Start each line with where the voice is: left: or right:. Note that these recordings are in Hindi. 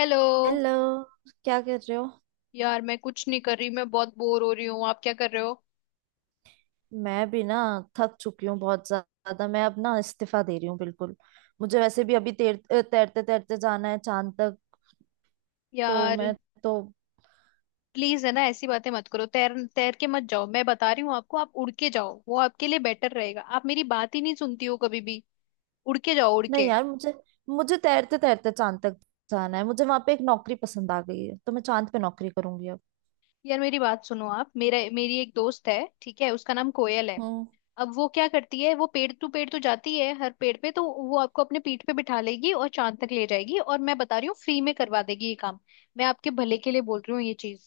left: हेलो।
right: हेलो। क्या कर रहे हो?
left: यार, मैं कुछ नहीं कर रही, मैं बहुत बोर हो रही हूँ। आप क्या कर रहे हो?
right: मैं भी ना, थक चुकी हूँ बहुत ज्यादा। मैं अब ना इस्तीफा दे रही हूँ बिल्कुल। मुझे वैसे भी अभी तैरते तैरते जाना है चांद तक। तो
left: यार
right: मैं तो
left: प्लीज, है ना, ऐसी बातें मत करो। तैर तैर के मत जाओ, मैं बता रही हूँ आपको, आप उड़ के जाओ, वो आपके लिए बेटर रहेगा। आप मेरी बात ही नहीं सुनती हो कभी भी। उड़ के जाओ, उड़
right: नहीं
left: के।
right: यार, मुझे मुझे तैरते तैरते चांद तक जाना है। मुझे वहां पे एक नौकरी पसंद आ गई है, तो मैं चांद पे नौकरी करूंगी अब।
left: यार मेरी बात सुनो। आप मेरा मेरी एक दोस्त है, ठीक है, उसका नाम कोयल है।
right: हम्म।
left: अब वो क्या करती है, वो पेड़ टू पेड़ तो जाती है, हर पेड़ पे, तो वो आपको अपने पीठ पे बिठा लेगी और चांद तक ले जाएगी, और मैं बता रही हूँ फ्री में करवा देगी ये काम। मैं आपके भले के लिए बोल रही हूँ ये चीज।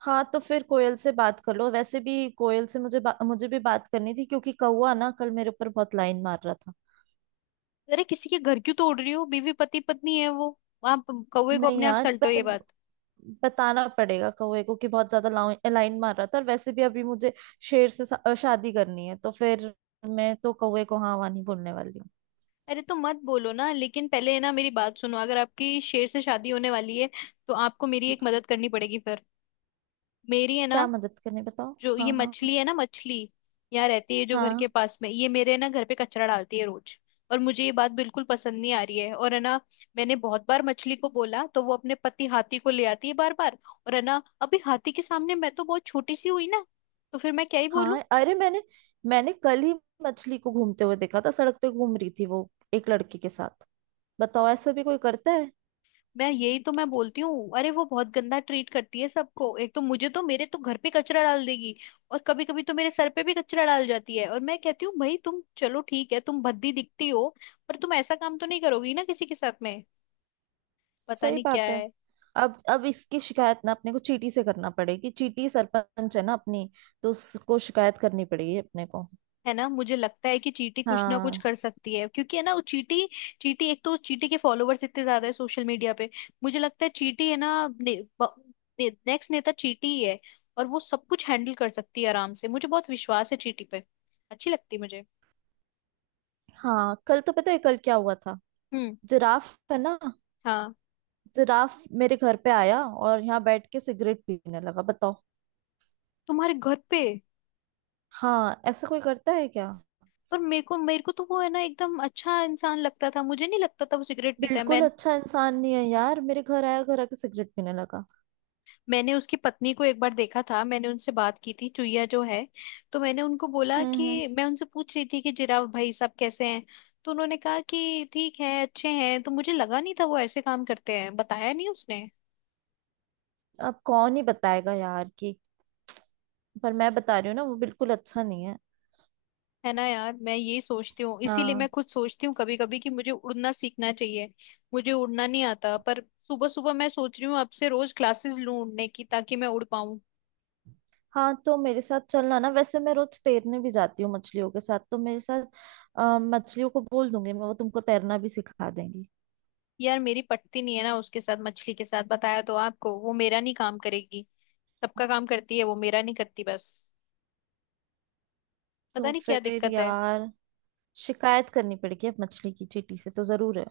right: हाँ, तो फिर कोयल से बात कर लो। वैसे भी कोयल से मुझे भी बात करनी थी, क्योंकि कौवा ना कल मेरे ऊपर बहुत लाइन मार रहा था।
left: अरे, किसी के घर क्यों तोड़ रही हो, बीवी, पति पत्नी है वो। आप कौवे को
right: नहीं
left: अपने आप
right: यार,
left: सल्टो
right: पर
left: ये बात।
right: बताना पड़ेगा कौवे को कि बहुत ज्यादा लाइन मार रहा था। और वैसे भी अभी मुझे शेर से शादी करनी है, तो फिर मैं तो कौवे को हाँ वहाँ नहीं बोलने वाली हूँ।
left: अरे तो मत बोलो ना, लेकिन पहले, है ना, मेरी बात सुनो। अगर आपकी शेर से शादी होने वाली है, तो आपको मेरी एक मदद करनी पड़ेगी फिर, मेरी, है ना।
right: क्या मदद करनी बताओ।
left: जो ये
right: हाँ हाँ।
left: मछली है ना, मछली, यहाँ रहती है जो घर
right: हाँ
left: के पास में, ये मेरे ना घर पे कचरा डालती है रोज, और मुझे ये बात बिल्कुल पसंद नहीं आ रही है। और है ना, मैंने बहुत बार मछली को बोला तो वो अपने पति हाथी को ले आती है बार बार। और है ना, अभी हाथी के सामने मैं तो बहुत छोटी सी हुई ना, तो फिर मैं क्या ही बोलूं।
right: हाँ। अरे मैंने मैंने कल ही मछली को घूमते हुए देखा था। सड़क पे घूम रही थी वो, एक लड़के के साथ। बताओ, ऐसा भी कोई करता है?
left: मैं यही तो मैं बोलती हूँ, अरे वो बहुत गंदा ट्रीट करती है सबको। एक तो मुझे तो मेरे तो घर पे कचरा डाल देगी, और कभी कभी तो मेरे सर पे भी कचरा डाल जाती है। और मैं कहती हूँ, भाई तुम चलो ठीक है, तुम भद्दी दिखती हो, पर तुम ऐसा काम तो नहीं करोगी ना किसी के साथ में। पता
right: सही
left: नहीं क्या।
right: बात है। अब इसकी शिकायत ना अपने को चीटी से करना पड़ेगी। चीटी सरपंच है ना अपनी, तो उसको शिकायत करनी पड़ेगी अपने को।
left: है ना, मुझे लगता है कि चींटी कुछ ना कुछ
right: हाँ।
left: कर सकती है, क्योंकि है ना वो चींटी, चींटी, एक तो चींटी के फॉलोवर्स इतने ज्यादा है सोशल मीडिया पे। मुझे लगता है चींटी है ना, नेक्स्ट नेता चींटी ही है, और वो सब कुछ हैंडल कर सकती है आराम से। मुझे बहुत विश्वास है चींटी पे, अच्छी लगती है मुझे।
right: हाँ कल तो पता है कल क्या हुआ था।
left: हम्म।
right: जिराफ है ना,
left: हाँ।
right: जिराफ मेरे घर पे आया और यहाँ बैठ के सिगरेट पीने लगा। बताओ।
left: तुम्हारे घर पे?
right: हाँ, ऐसा कोई करता है क्या?
left: पर मेरे को तो वो है ना एकदम अच्छा इंसान लगता था, मुझे नहीं लगता था वो सिगरेट पीता है।
right: बिल्कुल अच्छा इंसान नहीं है यार, मेरे घर आया, घर आके सिगरेट पीने लगा।
left: मैंने उसकी पत्नी को एक बार देखा था, मैंने उनसे बात की थी, चुईया जो है, तो मैंने उनको बोला
right: हम्म।
left: कि मैं उनसे पूछ रही थी कि जिराफ भाई साहब कैसे हैं। तो उन्होंने कहा कि ठीक है अच्छे हैं, तो मुझे लगा नहीं था वो ऐसे काम करते हैं, बताया नहीं उसने।
right: अब कौन ही बताएगा यार कि, पर मैं बता रही हूँ ना वो बिल्कुल अच्छा नहीं है।
left: है ना यार, मैं यही सोचती हूँ, इसीलिए मैं
right: हाँ।
left: खुद सोचती हूँ कभी कभी कि मुझे उड़ना सीखना चाहिए। मुझे उड़ना नहीं आता, पर सुबह सुबह मैं सोच रही हूँ अब से रोज क्लासेस लूँ उड़ने की, ताकि मैं उड़ पाऊँ।
right: हाँ तो मेरे साथ चलना ना, वैसे मैं रोज तैरने भी जाती हूँ मछलियों के साथ। तो मेरे साथ, मछलियों को बोल दूंगी मैं, वो तुमको तैरना भी सिखा देंगी।
left: यार मेरी पटती नहीं है ना उसके साथ, मछली के साथ, बताया तो आपको, वो मेरा नहीं काम करेगी। सबका काम करती है वो, मेरा नहीं करती बस, पता
right: तो
left: नहीं क्या
right: फिर
left: दिक्कत है।
right: यार, शिकायत करनी पड़ेगी अब मछली की चींटी से तो जरूर है।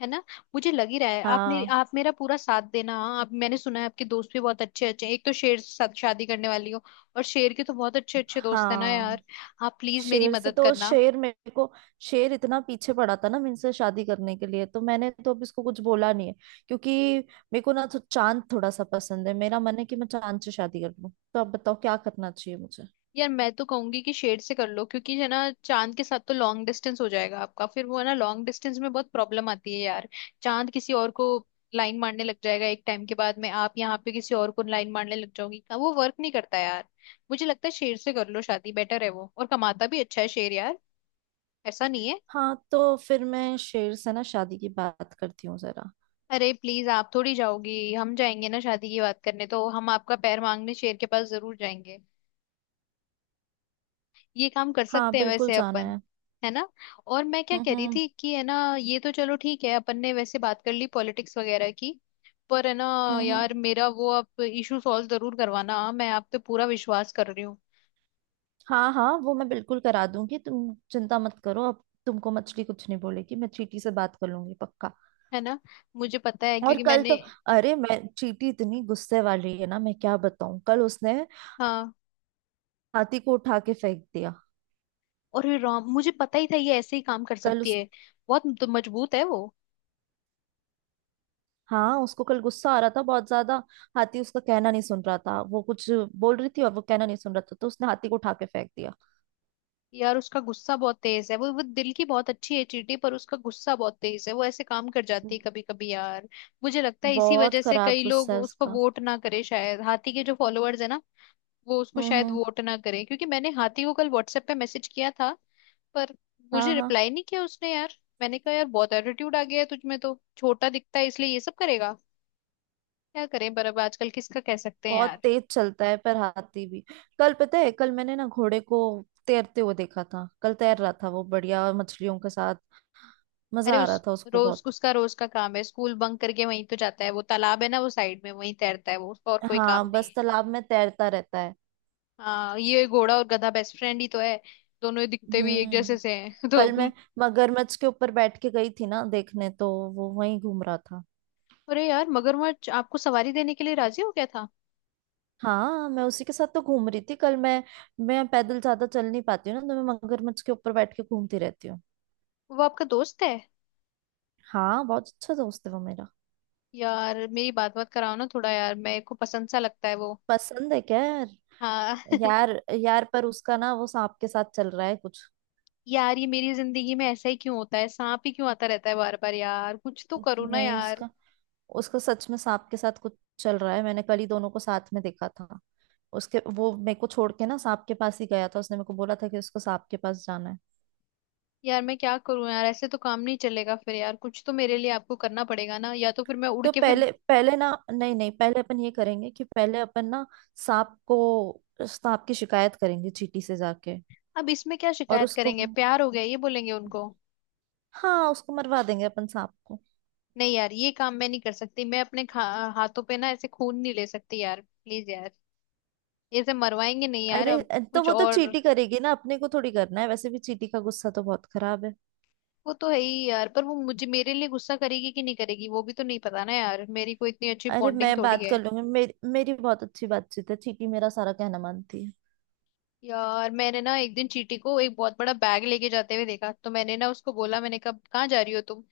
left: है ना, मुझे लग ही रहा है
right: हाँ।
left: आप मेरा पूरा साथ देना, हाँ। आप, मैंने सुना है आपके दोस्त भी बहुत अच्छे अच्छे हैं, एक तो शेर से शादी करने वाली हो, और शेर के तो बहुत अच्छे अच्छे दोस्त है ना यार।
right: हाँ
left: आप प्लीज मेरी
right: शेर से
left: मदद
right: तो
left: करना।
right: शेर मेरे को शेर इतना पीछे पड़ा था ना मुझसे शादी करने के लिए, तो मैंने तो अब इसको कुछ बोला नहीं है। क्योंकि मेरे को ना तो चांद थोड़ा सा पसंद है, मेरा मन है कि मैं चांद से शादी कर लूं। तो अब बताओ क्या करना चाहिए मुझे।
left: यार मैं तो कहूंगी कि शेड से कर लो, क्योंकि है ना चांद के साथ तो लॉन्ग डिस्टेंस हो जाएगा आपका, फिर वो है ना लॉन्ग डिस्टेंस में बहुत प्रॉब्लम आती है यार। चांद किसी और को लाइन मारने लग जाएगा एक टाइम के बाद में, आप यहाँ पे किसी और को लाइन मारने लग जाओगी, वो वर्क नहीं करता यार। मुझे लगता है शेर से कर लो शादी, बेटर है वो, और कमाता भी अच्छा है शेर यार, ऐसा नहीं है।
right: हाँ तो फिर मैं शेर से ना शादी की बात करती हूँ जरा।
left: अरे प्लीज, आप थोड़ी जाओगी, हम जाएंगे ना शादी की बात करने, तो हम आपका पैर मांगने शेर के पास जरूर जाएंगे। ये काम कर
right: हाँ
left: सकते हैं
right: बिल्कुल
left: वैसे
right: जाना
left: अपन,
right: है।
left: है ना। और मैं क्या कह रही
right: हम्म।
left: थी कि, है ना, ये तो चलो ठीक है, अपन ने वैसे बात कर ली पॉलिटिक्स वगैरह की, पर है ना
right: हम्म हम्म।
left: यार, मेरा वो आप इशू सॉल्व जरूर करवाना, मैं आप पे पूरा विश्वास कर रही हूँ।
right: हाँ हाँ, वो मैं बिल्कुल करा दूंगी। तुम चिंता मत करो, अब तुमको मछली कुछ नहीं बोलेगी, मैं चीटी से बात कर लूंगी पक्का।
left: है ना, मुझे पता है,
right: और
left: क्योंकि
right: कल तो
left: मैंने,
right: अरे मैं, चीटी इतनी गुस्से वाली है ना, मैं क्या बताऊं, कल उसने
left: हाँ,
right: हाथी को उठा के फेंक दिया।
left: और ये राम, मुझे पता ही था ये ऐसे ही काम कर
right: कल
left: सकती
right: उस
left: है, बहुत तो मजबूत है वो।
right: हाँ उसको कल गुस्सा आ रहा था बहुत ज्यादा। हाथी उसका कहना नहीं सुन रहा था, वो कुछ बोल रही थी और वो कहना नहीं सुन रहा था, तो उसने हाथी को उठा के फेंक दिया।
left: यार उसका गुस्सा बहुत तेज है, वो दिल की बहुत अच्छी है चींटी, पर उसका गुस्सा बहुत तेज है, वो ऐसे काम कर जाती है कभी कभी यार। मुझे लगता है इसी
right: बहुत
left: वजह से
right: खराब
left: कई लोग
right: गुस्सा है
left: उसको
right: उसका।
left: वोट ना करे शायद, हाथी के जो फॉलोअर्स है ना, वो उसको शायद
right: हम्म।
left: वोट ना करे, क्योंकि मैंने हाथी को कल व्हाट्सएप पे मैसेज किया था, पर
right: हाँ।
left: मुझे
right: हाँ
left: रिप्लाई नहीं किया उसने यार। मैंने कहा यार बहुत एटीट्यूड आ गया है तुझमें, तो छोटा दिखता है इसलिए ये सब करेगा, क्या करें, पर अब आजकल किसका कह सकते हैं
right: बहुत
left: यार।
right: तेज चलता है पर हाथी भी। कल पता है, कल मैंने ना घोड़े को तैरते हुए देखा था। कल तैर रहा था वो बढ़िया मछलियों के साथ। मजा
left: अरे
right: आ
left: उस
right: रहा था उसको
left: रोज,
right: बहुत।
left: उसका रोज का काम है स्कूल बंक करके वहीं तो जाता है, वो तालाब है ना वो साइड में, वहीं तैरता है वो, उसका और कोई काम
right: हाँ
left: नहीं
right: बस
left: है।
right: तालाब में तैरता रहता है।
left: हाँ, ये घोड़ा और गधा बेस्ट फ्रेंड ही तो है, दोनों ही दिखते भी एक जैसे
right: हम्म।
left: से हैं तो।
right: कल मैं मगरमच्छ के ऊपर बैठ के गई थी ना देखने, तो वो वहीं घूम रहा था।
left: अरे यार, मगरमच्छ आपको सवारी देने के लिए राजी हो गया था?
right: हाँ मैं उसी के साथ तो घूम रही थी कल। मैं पैदल ज्यादा चल नहीं पाती हूँ ना, तो मैं मगरमच्छ के ऊपर बैठ के घूमती रहती हूँ।
left: वो आपका दोस्त है?
right: हाँ बहुत अच्छा दोस्त है वो मेरा।
left: यार मेरी बात बात कराओ ना थोड़ा यार, मेरे को पसंद सा लगता है वो।
right: पसंद है क्या?
left: हाँ।
right: यार, यार पर उसका ना वो सांप के साथ चल रहा है कुछ।
left: यार ये मेरी जिंदगी में ऐसा ही क्यों होता है, सांप ही क्यों आता रहता है बार बार यार, कुछ तो करो ना
right: नहीं,
left: यार।
right: उसका उसका सच में सांप के साथ कुछ चल रहा है, मैंने कल ही दोनों को साथ में देखा था। उसके वो मेरे को छोड़ के ना सांप के पास ही गया था। उसने मेरे को बोला था कि उसको सांप के पास जाना है।
left: यार मैं क्या करूं यार, ऐसे तो काम नहीं चलेगा फिर यार, कुछ तो मेरे लिए आपको करना पड़ेगा ना, या तो फिर मैं उड़
right: तो
left: के फिर।
right: पहले पहले ना नहीं नहीं पहले अपन ये करेंगे कि पहले अपन ना सांप को, सांप की शिकायत करेंगे चींटी से जाके।
left: अब इसमें क्या
right: और
left: शिकायत
right: उसको
left: करेंगे, प्यार हो गया ये बोलेंगे उनको।
right: हाँ उसको मरवा देंगे अपन, सांप को।
left: नहीं यार, ये काम मैं नहीं कर सकती, मैं अपने हाथों पे ना ऐसे खून नहीं ले सकती यार प्लीज यार, ऐसे मरवाएंगे नहीं यार,
right: अरे
left: अब
right: तो
left: कुछ
right: वो तो
left: और।
right: चींटी करेगी ना, अपने को थोड़ी करना है। वैसे भी चींटी का गुस्सा तो बहुत खराब है।
left: वो तो है ही यार, पर वो मुझे मेरे लिए गुस्सा करेगी कि नहीं करेगी वो भी तो नहीं पता ना यार, मेरी कोई इतनी अच्छी
right: अरे
left: बॉन्डिंग
right: मैं
left: थोड़ी
right: बात कर
left: है।
right: लूंगी, मेरी मेरी बहुत अच्छी बातचीत है, चीटी मेरा सारा कहना मानती है।
left: यार मैंने ना एक दिन चीटी को एक बहुत बड़ा बैग लेके जाते हुए देखा, तो मैंने ना उसको बोला, मैंने कहा कहाँ जा रही हो तुम।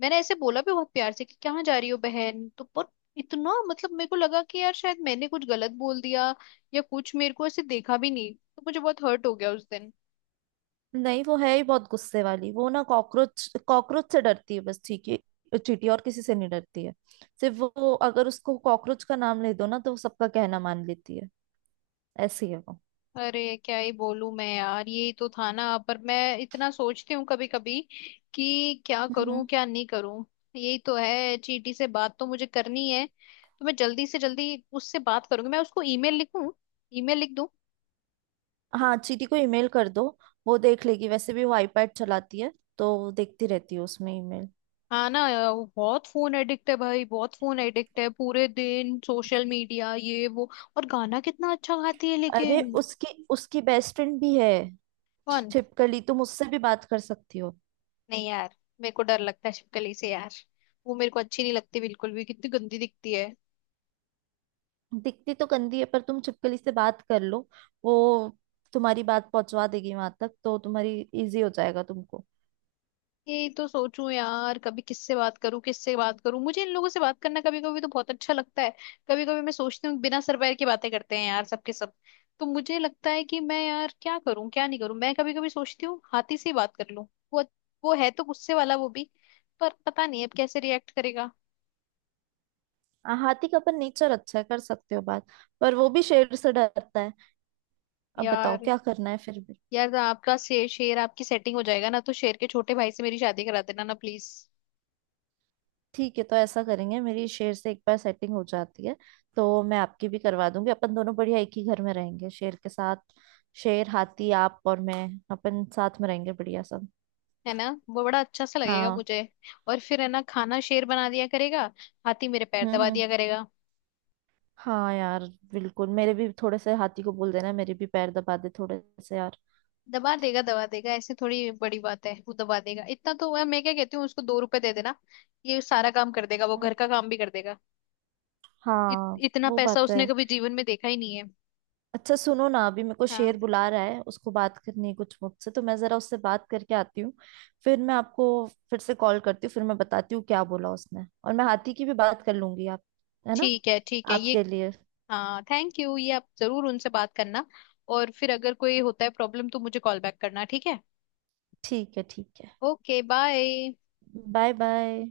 left: मैंने ऐसे बोला भी बहुत प्यार से कि कहाँ जा रही हो बहन, तो पर इतना, मतलब मेरे को लगा कि यार शायद मैंने कुछ गलत बोल दिया, या कुछ, मेरे को ऐसे देखा भी नहीं, तो मुझे बहुत हर्ट हो गया उस दिन।
right: नहीं वो है ही बहुत गुस्से वाली। वो ना कॉकरोच कॉकरोच से डरती है बस, ठीक है, चीटी और किसी से नहीं डरती है। सिर्फ वो, अगर उसको कॉकरोच का नाम ले दो ना तो वो सबका कहना मान लेती है, ऐसी है वो।
left: अरे क्या ही बोलूं मैं यार, यही तो था ना, पर मैं इतना सोचती हूँ कभी कभी कि क्या
right: हम्म हम्म।
left: करूं क्या नहीं करूं। यही तो है, चीटी से बात तो मुझे करनी है, तो मैं जल्दी से जल्दी उससे बात करूंगी, मैं उसको ईमेल लिखूं, ईमेल लिख दूं।
right: हाँ चीटी को ईमेल कर दो, वो देख लेगी। वैसे भी वो आईपैड चलाती है, तो वो देखती रहती है उसमें ईमेल।
left: हाँ ना। वो बहुत फोन एडिक्ट है भाई, बहुत फोन एडिक्ट है, पूरे दिन सोशल मीडिया ये वो, और गाना कितना अच्छा गाती है
right: अरे
left: लेकिन।
right: उसकी, उसकी बेस्ट फ्रेंड भी है,
left: कौन?
right: छिपकली। तुम उससे भी बात कर सकती हो।
left: नहीं यार, मेरे को डर लगता है छिपकली से यार, वो मेरे को अच्छी नहीं लगती बिल्कुल भी, कितनी गंदी दिखती है।
right: दिखती तो गंदी है पर तुम छिपकली से बात कर लो, वो तुम्हारी बात पहुंचवा देगी वहां तक, तो तुम्हारी इजी हो जाएगा तुमको।
left: यही तो सोचूं यार, कभी किससे बात करूं किससे बात करूं, मुझे इन लोगों से बात करना कभी कभी तो बहुत अच्छा लगता है, कभी कभी मैं सोचती हूँ बिना सर पैर की बातें करते हैं यार सबके सब। तो मुझे लगता है कि मैं, यार क्या करूं क्या नहीं करूं, मैं कभी कभी सोचती हूँ हाथी से ही बात कर लूं, वो वो है तो गुस्से वाला वो भी, पर पता नहीं अब कैसे रिएक्ट करेगा।
right: हाँ, हाथी का अपन नेचर अच्छा है, कर सकते हो बात। पर वो भी शेर से डरता है। अब बताओ
left: यार,
right: क्या करना है फिर भी।
left: यार आपका शेर, आपकी सेटिंग हो जाएगा ना तो शेर के छोटे भाई से मेरी शादी करा देना ना प्लीज।
right: ठीक है तो ऐसा करेंगे, मेरी शेर से एक बार सेटिंग हो जाती है तो मैं आपकी भी करवा दूंगी। अपन दोनों बढ़िया एक ही घर में रहेंगे शेर के साथ। शेर, हाथी, आप और मैं, अपन साथ में रहेंगे बढ़िया सब।
left: है ना वो बड़ा अच्छा सा लगेगा
right: हाँ।
left: मुझे, और फिर है ना खाना शेर बना दिया करेगा, हाथी मेरे पैर दबा
right: हम्म।
left: दिया करेगा।
right: हाँ यार, बिल्कुल मेरे भी थोड़े से हाथी को बोल देना, मेरे भी पैर दबा दे थोड़े से यार।
left: दबा देगा दबा देगा, ऐसे थोड़ी बड़ी बात है, वो दबा देगा, इतना तो हुआ, मैं क्या कहती हूँ उसको 2 रुपए दे देना, ये सारा काम कर देगा, वो घर का काम भी कर देगा,
right: हाँ।
left: इतना
right: वो
left: पैसा
right: बात तो
left: उसने
right: है।
left: कभी जीवन में देखा ही नहीं है।
right: अच्छा सुनो ना, अभी मेरे को
left: हाँ,
right: शेर बुला रहा है, उसको बात करनी है कुछ मुझसे, तो मैं जरा उससे बात करके आती हूँ। फिर मैं आपको फिर से कॉल करती हूँ, फिर मैं बताती हूँ क्या बोला उसने, और मैं हाथी की भी बात कर लूंगी आप, है ना,
left: ठीक है ये।
right: आपके लिए।
left: हाँ थैंक यू, ये आप जरूर उनसे बात करना, और फिर अगर कोई होता है प्रॉब्लम, तो मुझे कॉल बैक करना, ठीक है।
right: ठीक है ठीक है।
left: Okay bye.
right: Bye bye.